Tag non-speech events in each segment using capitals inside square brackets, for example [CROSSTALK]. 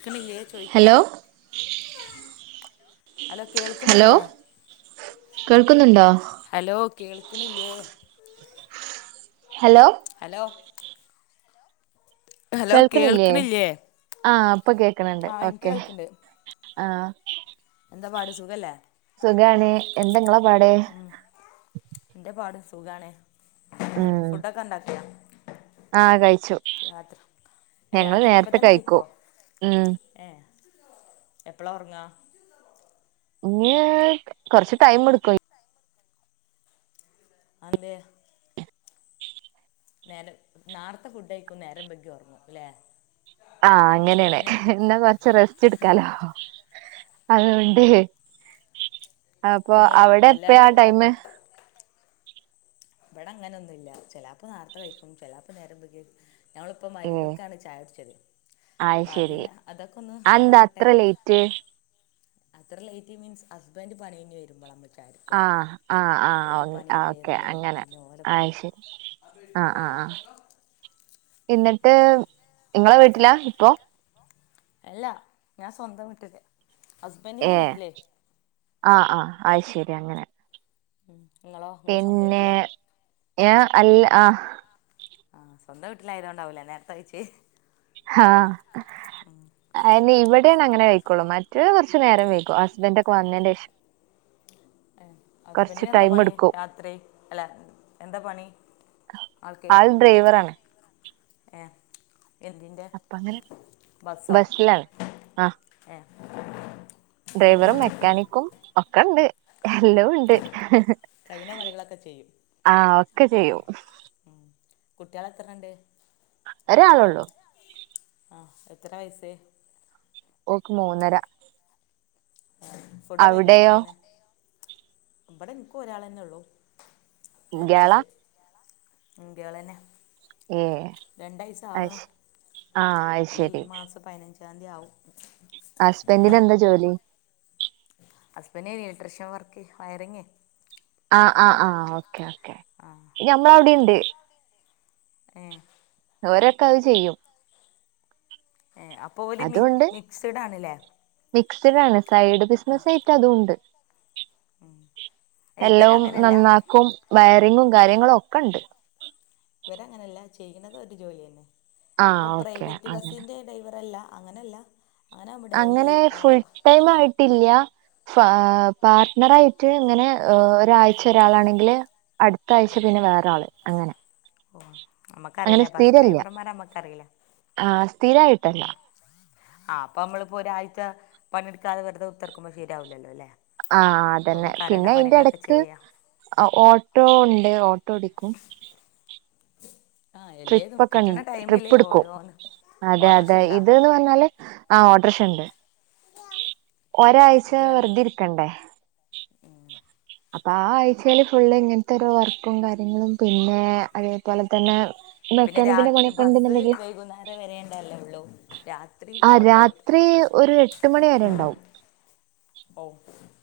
ഇടുക്ക്ണില്ലേ ചോയ്ക്യ hello hello hello hello കേൾക്ക്ണില്ലേ കേൾക്കുന്നുണ്ടോ ഹലോ ഹലോ കേൾക്ക്ണില്ലേ ഹലോ ഹലോ ഹലോ കേൾക്കണില്ലേ കേൾക്ക്ണില്ലേ ആഹ് ഇപ്പൊ കേക്കണണ്ട് ഓക്കേ കേൾക്കണ്ട് ആഹ് എന്താ പാട് സുഖല്ലേ സുഖാണ് എന്താ ഇങ്ങളെ പാട് ഉം ഇന്റെ പാട് സുഖാണ് ഉം ഫുഡൊക്കെ ഇണ്ടാക്കിയാ ആഹ് കഴിച്ചു രാത്രി ഏഹ് ഞങ്ങള് രാത്രിക്ക് നേരത്തെ ഇപ്പോതെന്നെ കഴിക്കോ കഴിക്കും ഉം ഏഹ് എപ്പളാ, ഒറങ്ങാ ഇന്നി കൊറച്ച് ടൈം എടുക്കും അതെന്തേ നേരം നാർത്തെ ഫുഡേയിക്കും നേരം വെയ്ക് ഒറങ്ങു ല്ലെ ആഹ് അങ്ങനെയണ് എന്നാ കൊറച്ച് റസ്റ്റ് എടുക്കാലോ ആ അതോണ്ട് അപ്പൊ നിങ്ങള് അവിടെ എപ്പയ എല്ലാരും ടൈം ഇവിടെ അങ്ങനെ ഒന്നും ഇല്ല ചെല്ലാപ്പോ നർത്തെ കഴിക്കും ചെല്ലാപ്പോ നേരം വെ ഞമ്മളിപ്പോ ഏഹ് മയിരിബിക്കാണ് ചായ കുടിച്ചത് അത് അപ്പൊ അതിന് അതൊക്കെ ഒന്ന് എന്താാവട്ടെ റ്റ് അത്ര ലേറ്റ് മീൻസ് ഹസ്ബൻഡ് പണി കയിഞ്ഞ് വരുമ്പോള്ളാ നമ്മക്ക് ആഹ് ആഹ് [UNINTELLIGIBLE] ഒര് പണി ആഹ് ഓക്കെ കഴിഞ്ഞ് അങ്ങനെ പിന്നെ അത് ഓലപ്പങ്ങനെ ശരി ആഹ് [UNINTELLIGIBLE] ആഹ് ആഹ് നൊക്കാ എന്നിട്ട് ഇങ്ങളെ വീട്ടിലാ ഇപ്പോ അല്ലാ ഞാൻ സ്വന്തം വീട്ടില് ഹസ്ബൻഡിൻ്റെ ഏഹ് വീട്ടിലേ ആഹ് ആഹ് അയ് ശരി അങ്ങനെ ഉം ഇങ്ങളോ പിന്നെ ഞാൻ അൽ ആഹ് ആഹ് സ്വന്ത വീട്ടിലായതുകൊണ്ടാവൂല്ല നേരത്തെകയ്ച്ചേ ഹാഹ് അയിനിവിടെയാണ് അങ്ങനെ കഴക്കോളൂ മറ്റെ കൊറച്ച് നേരം വൈകും ഹസ്ബൻഡറ് ഒക്കെ വന്നതിന്റെശേഷം ഹസ്ബൻറിന് എന്താ ടൈം പണി എടുക്കും രാത്രി അല്ല എന്താ പണി ആൾ ഡ്രൈവറാണ് ഏഹ് എന്തിന്റെ അപ്പ അങ്ങനെ ബസ്സോ ബസ്സിലാണ് ആഹ് ഏഹ് ഡ്രൈവറും മെക്കാനിക്കും ഒക്കെണ്ട് എല്ലാംണ്ട് കഴിയണ പണികളൊക്കെ ചെയ്യും ഒക്കെ ല്ലെ ചെയ്യും ഉം കുട്ട്യാൾ എത്രണ്ട് ഒരാളൊള്ളൂ ആഹ് എത്ര വയസായ് ഓൾക്ക് മൂന്നര ഫുഡ കഴിക്കാനെ അവിടെയോ എങ്ങനെ ഇവിടെ ഇന്ക്കും ഒരാൾന്നെ ഒള്ളു ഇയാളാ രണ്ടയസ് ഉം ഗേളന്നെ ഏ രണ്ടയസ് ആവണൂ അയ്ശ് ആഹ് ഈ അയ്ശരി മാസ പതിനഞ്ചാംതീയാവും ഹസ്ബൻറിന് എന്താ ജോലി ഹസ്ബൻണ്ട് ഇലട്രീഷൻ വർക്ക് വയറിങ്ങ് ആഹ് ആഹ് ആഹ് ഓക്കെ ഓക്കെ ആഹ് ഞമ്മളവിടെയുണ്ട് ഏഹ് അവരൊക്കെ അത് ചെയ്യും ഏഹ് അപ്പോൾ ഓല് മി മിക്സഡ് ആണല്ലേ മിക്സ്ഡ് ആണ് സൈഡ് ബിസിനസ്സ് ആയിട്ട് അതുംണ്ട് എല്ലാം ഇവരങ്ങനല്ല നന്നാക്കും വയറിങ്ങും കാര്യങ്ങളും ഒക്കെ ഉണ്ട് ഇവരങ്ങനെയല്ല ചെയ്യണത് ഒരു ജോലി തന്നെ അപ്പൊ ആഹ് ഓക്കെ പ്രൈവറ്റ് അങ്ങനെ ബസിന്റെ ഡ്രൈവർ അല്ല അങ്ങനല്ല അങ്ങനെ ആകുമ്പോൾ ഡെയിലി അങ്ങനെ ആ ഫുൾ ഫുൾടൈമായിട്ടില്ല എ പാർട്ണറായിട്ങ്ങനെ ഒരാഴ്ച ഒരാളാണെങ്കില് അടുത്താഴ്ച ആ പിന്നെ വേറെ ആള് അങ്ങനെ ഓ അങ്ങനെ നമ്മക്കറിയില്ല ബസ് സ്ഥിരല്ല ഡ്രൈവർമാർമ്മക്കറിയില്ല ആഹ് സ്ഥിരായിട്ടല്ല ഉ ആഹ്പ്പൊ നമ്മളിപ്പോ ഒരാഴ്ച പണെടുക്കാതെവെറുത കുത്തർക്കുമ്പോ ശരിയാവില്ലല്ലോ അല്ലെ ആഹ് അതന്നെ പിന്നെ അയിന്റെ എടക്ക് ചെയ്യാം ഓട്ടോ ഇണ്ട് ഓട്ടോ ഓടിക്കും ആഹ് എല്ലേതും ട്രിപ്പൊക്കെ കിട്ടണ ണ്ട ടൈമില് ട്രിപ്പെടുക്കും ഓരോന്ന് അതെ ഓട്ടർഷ അതെ ഉണ്ടാ ഇതന്ന് പറഞ്ഞാല് ആഹ് ഓട്ട്രഷ ഉണ്ട് ഒരാഴ്ച വെറുതെ ഇരിക്കണ്ടേ ആഹ് അപ്പൊ ആ ആഴ്ചൽ ഫുള്ള് ഇങ്ങനത്തെരു വർക്കും കാര്യങ്ങളും പിന്നെ അതേപോലെ തന്നെ പിന്നെ മെക്കാനിക്കിന്റെ രാത്രി പണിയൊക്കെ ബസ്സ് ഉണ്ടെന്നുണ്ടെങ്കിൽ വൈകുന്നേരം വരേണ്ടല്ലേ ഒള്ളൂ രാത് ത്രീ ആ ഓട്ടോട്ട് രാത്രി ഓട്ടറിക്ഷ ഒരു എട്ട് മണി വരെ ഉണ്ടാവും ഓ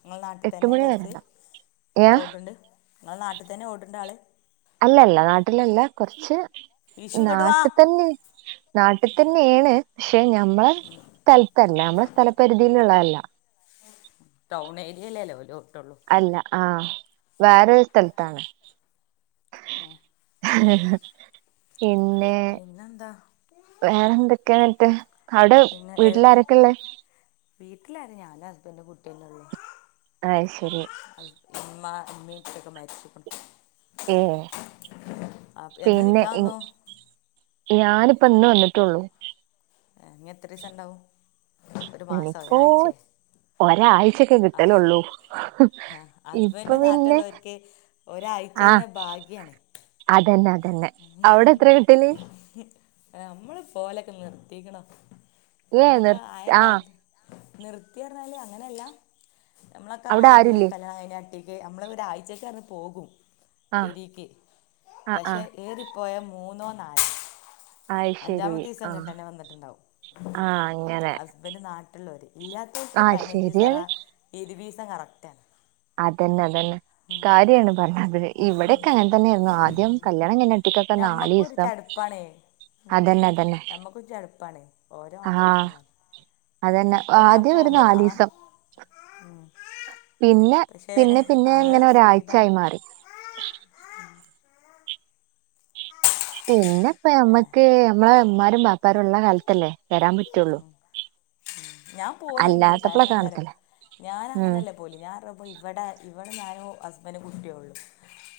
നിങ്ങൾ നാട്ടിൽ എട്ട് തന്നെ മണി വരെ ബസ്സ് ഉണ്ടാവും ഏ ഓട്ടുണ്ട് നിങ്ങൾ നാട്ടിൽ തന്നെ ഓട്ടുണ്ട് ആള്. അല്ലല്ല നാട്ടിലല്ല കുറച്ച് വിഷു ഇങ്ങോട്ട് വാ നാട്ടിൽ തന്നെ നാട്ടിൽ തന്നെയാണ് പക്ഷെ ഞമ്മളെ സ്ഥലത്തല്ല ഞമ്മളെ സ്ഥലപരിധിയിലുള്ള അല്ല ടൗൺ ഏരിയെലല്ലേ ഓല് ഒട്ടള്ളൂ അല്ല ആഹ് വേറരു സ്ഥലത്താണ് ആഹ് പിന്നെ പിന്നെന്താ വേറെ എന്തൊക്കെയാന്നിട്ട് അവിടെ വീട്ടിലാരൊക്കെ ഉള്ളേ വീട്ടിലാര് ഞാനും ഹസ്ബൻഡ് കുട്ടിയന്നെ ഒള്ളൂ അയ് ശരി ഹസ്ബൻ ഇമ്മ, ഇമ്മേം ഇപ്പേയൊക്കെ മാരിച്ക്ണ് ഏഹ് എന്നാ പിന്നെ നിക്കാൻ എനി വന്നു ഞാനിപ്പ ഇന്ന് വന്നിട്ടുള്ളൂ ഏഹ് ഇനി എത്രീസം ഉണ്ടാവും ഒരു മാസൊ ഇനിയിപ്പോ ഒരാഴ്ചെ. ഒരാഴ്ചൊക്കെ ഹസ് കിട്ടലുള്ളൂ ഹാ ഇപ്പൊ ഹസ്ബൻഡ് പിന്നെ നാട്ടിലുള്ളവർക്കെ ആ ഒരാഴ്ചന്നെ ഭാഗ്യാണ് അതന്നെ അതന്നെ അവിടെ എത്ര കിട്ടല് നമ്മള് പോവലൊക്കെ നിർത്തിക്ക്ണ് ഏ നമ്മളൊക്കെ നിർ ആ ആയക്കാല നിർത്തി പറഞ്ഞാല് അങ്ങനല്ല നമ്മളൊക്കെ അവിടെ ആദ്യേ ആരുല്ലേ കല്യാണം കഴിഞ്ഞ ക്ക് നമ്മള ഒരാഴ്ചക്ക് പറഞ്ഞു പോകും ആ പെരിക്ക് ആ ആ പക്ഷെ ഏറിപ്പോയ മൂന്നോ, നാലോ അയ് ശരി അഞ്ചാമത്തെ ദിസം ആ ഇങ്ങട്ടന്നെ വന്നിട്ടുണ്ടാവും ആ അങ്ങനെ ഹസ്ബൻഡ് നാട്ടുള്ളൊര് ഇല്ലാത്തവർക്ക് ആ പയിനഞ്ചിസറ ശരിയാണ് ഇരുവീസം കറക്റ്റാണ് അതന്നെ അതന്നെ കാര്യാണ് പറഞ്ഞ അതവെ ഇവിടെക്കെ അങ്ങനെ തന്നെയായിരുന്നു ആദ്യം കല്യാണം കഴിഞ്ഞ് ഒറ്റക്കൊക്കെ നാല് ഞമ്മക്കൊരു ദിസം ചടുപ്പാണേ ഉം. അതന്നെ അതന്നെ ഞമ്മക്കൊരു ചടുപ്പാണ് ഓരോ മാത്രം ആഹ് പറഞ്ഞിട്ട് കാര്യം അതന്നെ ആദ്യം ഒരു നാലീസം ഉം പിന്നെ പിന്നെ പിന്നെ ഇങ്ങനെ ഒരാഴ്ചായി മാറി ആഹ് ആഹ് പിന്നെപ്പ നമ്മക്ക് നമ്മളെ ഉമ്മാനും വാപ്പാനും ഉള്ള കാലത്തല്ലേ വരാൻ പറ്റുള്ളൂ ഉം ഞാൻ പോവലിണ്ട് അല്ലാത്തപ്പള കാരണം എന്താറിയോ കാണിക്കല ഞാൻ ഉം അങ്ങനെയല്ലേ പോവല് ഞാൻറ ഇവിടെ ഇവിടെ ഞാനു ഹസ്ബന്റ് കുട്ടിഒള്ളു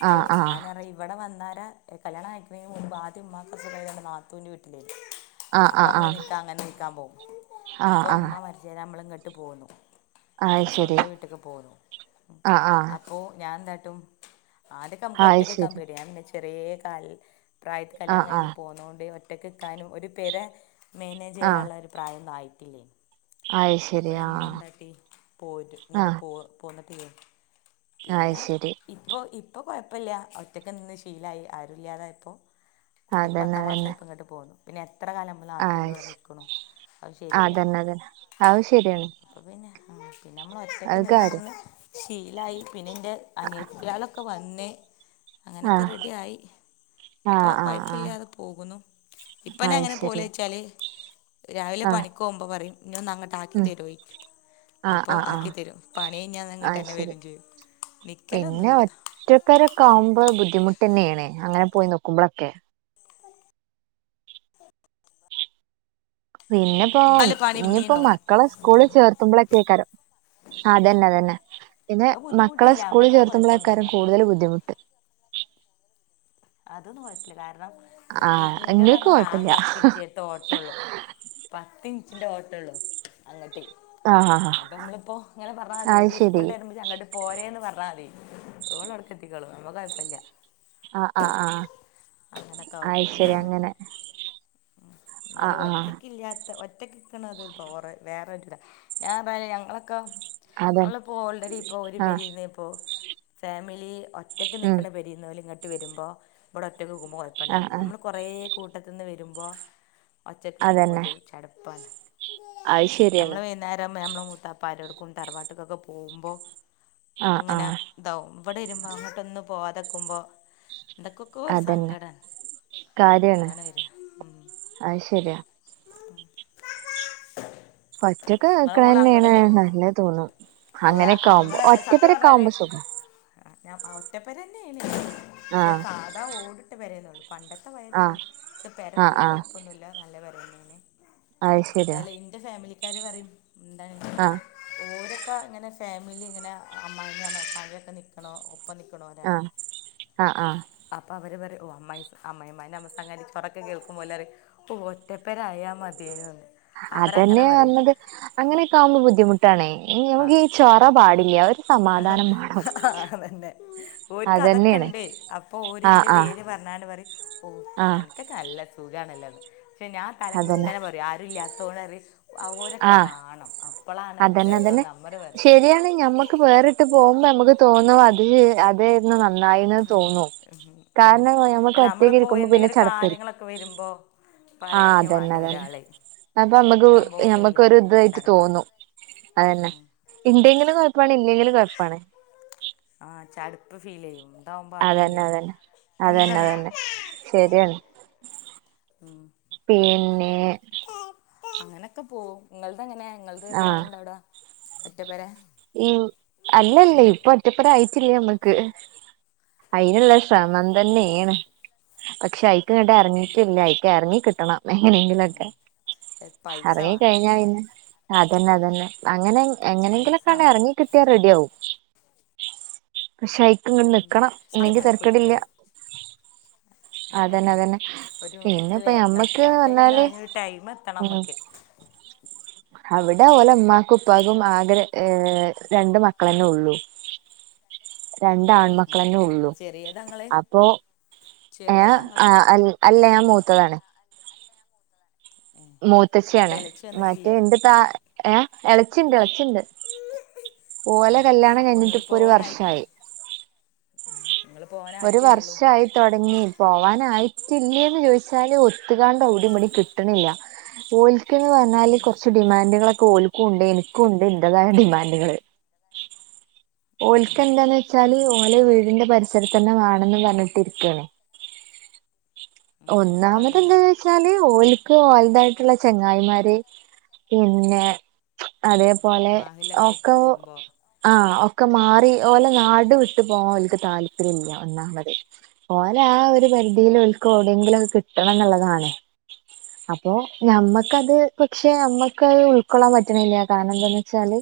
അപ്പൊ ആഹ് ആഹ് ഞാന് ഇറങ്ങി ഇവിടെ വന്നാരെ കല്യാണം കഴിക്കണെന് മുമ്പ് ആദ്യം ഉമ്മാക്ക് അസുഖയതോണ്ട് നാത്തുൻ്റെ വീട്ടിലേയ്നി ആഹ് അപ്പൊ ആഹ് നമ്മള് ആഹ് നിക്കാ അങ്ങനെ നിക്കാൻ പോകും ഇപ്പ ആഹ് ആഹ് ഉമ്മ മരച്ചേരാ നമ്മളും ഇങ്ങട്ട് പോന്നു അയ് ഇവരെ ശരി സ്വന്തം വീട്ടക്ക് പോന്നു ആഹ് ആഹ് അപ്പോ ഞാൻ എന്താട്ടും ആദ്യൊക്കെ നമക്ക് അയ് ഒറ്റക്ക് നിക്കാൻ ശരി പേടിയ പിന്നെ ചെറിയ കാൽ പ്രായത് കല്യാണം ആഹ് കഴിഞ്ഞ് ആഹ് പോന്നോണ്ട് ഒറ്റകെക്കാനും ഒരു പെര മേനേജ് ആഹ് ചെയ്യാനുള്ള ഒരു പ്രായഒന്നും ആയിട്ടില്ലേനി അയ് അപ്പൊ ശരി ആഹ് ഞമ്മളെന്താക്കി പോയിട്ട് ഇങ്ങോട്ട് ആഹ് പോ പോന്നിട്ടില്ലേയന് അയ് പിന്നെ ശരി ഇപ്പൊ ഇപ്പൊ കൊഴപ്പില്ല ഒറ്റക്ക് നിന്ന് ശീലായി ആരുല്ലാതായപ്പോ കുട്ടിക്ക് അതന്നെ പത്താം അതന്നെ മാസായപ്പോം ഇങ്ങട്ട് പോന്നു പിന്നെ എത്ര കാലം നമ്മൾ നാത്തുൻ്റെ അയ് കൂടെ ശ നിക്ക്ണ് അത് ശരിയല്ലല്ലോ അതന്നെ അത് ശരിയാണ് ഇപ്പൊ പിന്നെ ഉം പിന്നെ നമ്മൾ ഒറ്റയ്ക്ക് അത് നിന്ന് കാര്യം നിന്ന് ശീലായി പിന്നെ എന്റെ അനിയത്തിയാളൊക്കെ വന്നെ അങ്ങനൊക്കെ ആഹ് റെഡി ആയി ഇപ്പൊ ആഹ് ആഹ് ആഹ് കൊഴപ്പില്ലാതെ പോകുന്നു ഇപ്പന്നെ അയ് അങ്ങനെ പോല് ശരി വച്ചാല് രാവിലെ ആഹ് പണിക്കോവുമ്പോ പറയും ഇന്നെ ഒന്ന് അങ്ങട്ട് ആക്കി ഉം തരോ ചോയ്ച്ചും. ആഹ് അപ്പൊ ആഹ് ആക്കി ആഹ് തരും. പണി കഴ്ഞ്ഞാ അത് അയ് ഇങ്ങട്ടെന്നെ ശരി വരും ചെയ്യും. നിക്കലൊന്നുല്ല. ഒറ്റപ്പെരൊക്കെ ആകുമ്പോ ബുദ്ധിമുട്ടെന്നേണ് അങ്ങനെ പോയി നിക്കുമ്പെളൊക്കെ. പിന്നെപ്പോ നാല് പണി ഇഞ്ഞ് പ്പം പിന്നെയുണ്ടോ മക്കളെ സ്കൂൾള് ചേർത്തുമ്പളൊക്കെക്കാരം. അതന്നെ അതന്നെ. പിന്നെ അത് മക്കളെ ബുദ്ധിമുട്ടില്ല സ്കൂളിൽ നമ്മക്ക് ആ കുഴപ്പമൊന്നുമില്ല ചേർത്തുമ്പേളേക്കാരം നമ്മള് കൂടുതൽ ബുദ്ധിമു അതൊന്നും കൊഴപ്പല്ല. കാരണം ഇ ആഹ് ഇന്റെ ന്ന് ഇങ്ങൾക്ക് പറഞ്ഞാ ആകെ കൊഴപ്പില്ല പത്തിൻറ്റ് നേരത്തെ ഓട്ടൊള്ളു. പത്തിൻറ്റിന്റെ ഓട്ടൊള്ളു. അങ്ങട്ട്. ആഹ് ആഹ് അപ്പൊ നമ്മള്പ്പോ ഇങ്ങനെ പറഞ്ഞാ മതി അത് എടീ സ്കൂള് ശരി വിട്ടെരുമ്പോ ഇജ്ജ് അങ്ങട്ട് പോരേന്ന് പറഞ്ഞാ മതി. ഓള് അവ്ട്ക്കെത്തിക്കോളും ഞമ്മക്ക് കൊയപ്പല്യ. ആഹ് ആഹ് ആഹ്. അങ്ങനൊക്കെ ആയ് ശെരി അങ്ങനെ. ഉം ആഹ് ഇന്നാലും ആഹ് ഒറ്റക്കി ല്യാത്ത ഒറ്റക്ക് നിക്ക്ണത് ബോറ് വേറൊര് ഇതാ. ഞാൻ പറഞ്ഞാല് ഞങ്ങളൊക്കെ അതെ നമ്മളിപ്പോ ഓൾറെഡി ഇപ്പൊ ഒരു ആഹ് പെരീന്ന് ഇപ്പോ ഫാമിലി ഒ റ്റക്ക് ഉം നിക്ക്ണ പെരീന്ന് ഓല് ഇങ്ങട്ട് വരുമ്പോ ഇവടെ ഒറ്റക്ക് നിക്കുമ്പം ആഹ് കൊയപ്പണ്ടാവൂല്ല. ആഹ് നമ്മൾ കുറേ കൂട്ടത്ത്ന്ന് വരുമ് പൊ ഒറ്റക്ക് നിക്കുമ്പൊ അതന്നെ ഒരു ചടപ്പാണ്. അത് ശരിയാണ് നമ്മള് വൈന്നാരം നമ്മളെ മൂത്തപ്പാരോടുക്കും തറവാട്ട്ക്കൊക്കെ പോവുമ്പോ. ആഹ് ഇങ്ങനെ ആഹ് ഇതാവും. ഇവടെ വരുമ്പോ അങ്ങട്ടൊന്നും പോവാതെ നിക്കുമ്പോ എന്തൊക്കൊക്കോ ഒരു അതന്നെ സങ്കടാ. കാര്യാണ് അതാണ് വെരാ. അത് ശരിയാ [INAUDIBLE] ഒറ്റക്ക് നിങ്ങളെ മോള് നിക്ക്ണതന്നേണ് അംഗള നല്ലത് തോന്നും. അല്ല അങ്ങനെ ഒക്കാവുമ്പോ ഒറ്റ പെരൊക്കെ ആവുമ്പോ സുഖാ. ആഹ് ഞാൻ ആഹ് ഒറ്റ പെരന്നേണ് ക്ഷെ ആഹ് സാധാ ഓടിട്ട പെരേന്നൊള്ളൂ. പണ്ടത്തെ പയേ ആഹ് പെരാ. ക്ഷെ ആഹ് പെരക്കൊരു ആഹ് കൊഴപ്പൊന്നുല്ല നല്ല പെരന്നേണ്. അത് ശരിയാ അതല്ല ഇന്റെ ഫാമിലിക്കാര് പറയും എന്താണ്. ആഹ് ഓരൊക്കെ ഇങ്ങനെ ഫാമിലി ഇങ്ങനെ അമ്മായിമ്മീം അമ്മോശൻ കാക്കിം ഒക്കെ നിക്ക്ണ ഒ പ്പം നിക്ക്ണോരാണ്. ആഹ് ആഹ് ആഹ് അപ്പൊ അവര് പറയും ഓഹ് അമ്മായിസ് അമ്മായിമ്മാൻ്റിം അമ്മോശൻ കാക്കാന്റിം ഇപ്പൊറൊക്കെ കേൾക്കുമ്പോ ഓല് പറയും. ഒഹ് ഒറ്റപെരായാ മതിയേനൂന്ന്. അതന്നെ പറയണത്. അങ്ങനൊക്കാവുമ്പോ ബുദ്ധിമുട്ടാണേ. ഇ ആ ഞമക്ക് ഈ ചൊറ പാടില്ല്യാ ഒര് സമാധാനം മാണം. ഓര്ക്ക് അതൊക്കെണ്ട് അപ്പോ ഓര് ഇന്റെ ആഹ് പേര് പറഞ്ഞാണ്ട് പറയും. ഓഹ്. ആഹ് അൻക്കൊക്കെ നല്ല സുഖാണല്ലോന്ന്. പക്ഷെ ഞാൻ അതന്നെ തലകുത്തനെ പറയും ആരുല്ല്യത്തോണ്ട് പറയും ഓരൊക്കെ വാണം അപ്പളാണ് ഒരു രസം ന്നതന്നെ. നമ്മൾ പറയും ശരിയാണ് ഞമ്മക്ക് വേറിട്ട് പോവുമ്പ നമക്ക് തോന്നും അത് അതേര്ന്നു നന്നായീന്നേന്ന് തോന്നും. ഉം, ഉം. കാരണം [UNINTELLIGIBLE] നമ്മൾ അല്ല ക്കൊറ്റക്ക് നമ്മളിപ്പോൾ ഇരിക്കുമ്പോ പിന്നെ എന്തെങ്കിലും ചടപ്പേര്ക്കും. കാര്യങ്ങളൊക്കെ വരുമ്പോൾ ആഹ് പറയാൻ അതന്നെ വേണ്ട അതന്നെ. ഒരാൾ അപ്പ നമ്മക്ക് ഇതാകുമ്പോൾ ഒന്നുമില്ല ഞമ്മക്കൊര് അതാകുമ്പോൾ ഇതായിറ്റ് ചടപ്പാണ് തോന്നും. അതെന്നെ. ഇണ്ടെങ്കിലും കൊയപ്പാണ് ഇല്ലെങ്കിലും കൊയപ്പാണ്. ആഹ് ചടപ്പ് ഫീലെയ്യും ഇണ്ടാവുമ്പോ അതില്യാ. എന്താണ് ശെരിയാണ്. ഉം. പീന്നെ. അങ്ങനൊക്കെ പോവും. ഇങ്ങൾത് എങ്ങനെ, ഇങ്ങൾത് എത്ര ആഹ് ആള്ണ്ടവിടെ, ഒറ്റ പെരേ? ഈ അല്ലല്ലേ ഇപ്പൊ ഒറ്റ പെര ആയിറ്റില്ല ഞമ്മക്ക്. അയിന്ള്ള ശ്രമം ഏഹ് തന്നേണ് പക്ഷെ അയ് ഇക്കയിങ്ങട് എറങ്ങീട്ടില്ല ഇക്ക എറങ്ങികിട്ടണം. എങ്ങനെയെങ്കിലൊക്കെ പൈസ വേണ്ടല്ലേ എറങ്ങിക്കഴിഞ്ഞാപിന്നെ. അതന്നെ അതന്നെ അങ്ങനെ എങ്ങനെയെങ്കിലൊ പൈസ വേണം കിട്ട്യാ റെഡിയാവും പക്ഷേ അയ് ക്കങ്ങനെ നിക്കണം ഇല്ലെങ്കി അങ്ങനെ തരക്കേടില്ലാ. പൊയ്ക്കോളും അത അതന്നെ അതന്നെ ഒരു ഇത് പിന്നെപ്പ വരണം ഞമ്മക്ക് സ്റ്റാട്ട് ചെയ്യാനാ അയിനൊരു ടൈമെത്തണം നമ്മക്ക്. അവിട് ടെ ഓലെ ഉമ്മാക്കും ഉപ്പാകും ആഗ്ര ഏ രണ്ടു മക്കളന്നെയൊള്ളു. രണ്ട് ഉം അപ്പൊ ആൺമക്കളന്നെയൊള്ളു ചെറിയതങ്ങള് അപ്പൊ. ഏ ചെറിയതങ്ങള് ആ അൽ അല്ല ഞാൻ മൂത്തതാണ്. ഏഹ് അപ്പൊ മൂത്തച്ചിയാണ് ഇളച്ചി മറ്റേ വന്നിട്ടില്ലേ എൻ്റെ താ ഏ എളച്ചിണ്ട് എളച്ചിണ്ട്. ഓലെ ഏഹ് കല്യാണം അപ്പൊ കഴിഞ്ഞിട്ട് ഇങ്ങട് ഇപ്പൊ ഒരു പോവാനായിട്ടുണ്ട് വർഷായി. നിങ്ങള് ഒരു പോവാനായിട്ടല്ലേള്ളൂ വർഷായിതൊടങ്ങി. പോവാനായിട്ടില്ലേന്നു ചോദിച്ചാല് ഒത്തുകാണ്ട് ഒരുമണി കിട്ടണില്ല ഓല് ക്കെന്നുപറഞ്ഞാല് ഉം കൊറച്ച് ഡിമാൻഡുകളൊക്കെ ഓലുക്കുവൊണ്ട് എനിക്കുവൊണ്ട് എന്റേതായ ഡിമാൻഡുകള്. ഏഹ് ഓലിക്കെന്താന്നുവെച്ചാല് അതുപോലെ ഓല് വീടിന്റെ പരിസരത്തുതന്നെ വേണന്നു പറഞ്ഞിട്ടിരിക്കയാണ്. ഉം നിങ്ങൾക്ക് ഒന്നാമത് അതുണ്ടാവില്ല എന്താന്നുവെച്ചാല് ഓല് ക്ക് വലുതായിട്ടുള്ള ചെങ്ങായിമാര് പിന്നെ അതെ ഓലെ മാഹിലൊക്കെ വിട്ട് ഒക്കെ പോകുമ്പോ ആ ഒക്കെമാറി അതാണ് ഓലെ നാട് വിട്ട് ട്ടുപോവാൻ ഓൽക്ക് താല്പര്യവില്ല ഒന്നാമത് ഓല് ആ ഒരുപരിധിയില് ഓല് ക്കെവിടെങ്കിലും കിട്ടണന്നൊള്ളതാണ്. അപ്പൊ ഞമ്മക്കത് പക്ഷെ നമ്മക്കത് ഉൾക്കൊള്ളാൻ പറ്റണില്ല കാരണം എന്താന്നുവെച്ചാല്.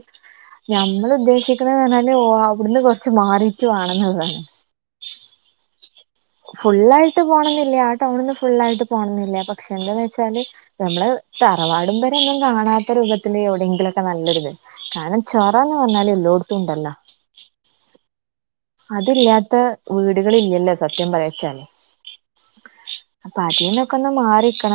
ഞമ്മളുദ്ദേശിക്കണുന്നു പറഞ്ഞാല് ഓ അവിടന്നു കൊറച്ചുമാറിയിട്ട് വേണന്നൊള്ളതാണ്. ഫുള്ളായിട്ടുപോണന്നില്ലാ ആ ടൗണിന്നു ഫുള്ളായിട്ട് പോണന്നില്ലാ പക്ഷെ എന്താന്നുവെച്ചാല്. നമ്മളെ തറവാടും പെരയൊന്നും കാണാത്തരൂപത്തില് എവിടെയങ്കിലൊക്കെ നല്ലൊരിത്. കാരണം ചൊറാന്നുപറഞ്ഞാല് എല്ലോടത്തുണ്ടല്ലാ അതില്ലാത്ത വീടുകളില്ലല്ലോ സത്യം പറയാച്ചാല്. അപ്പൊ അതീന്നൊക്കെയൊന്ന് മാറീക്കണം.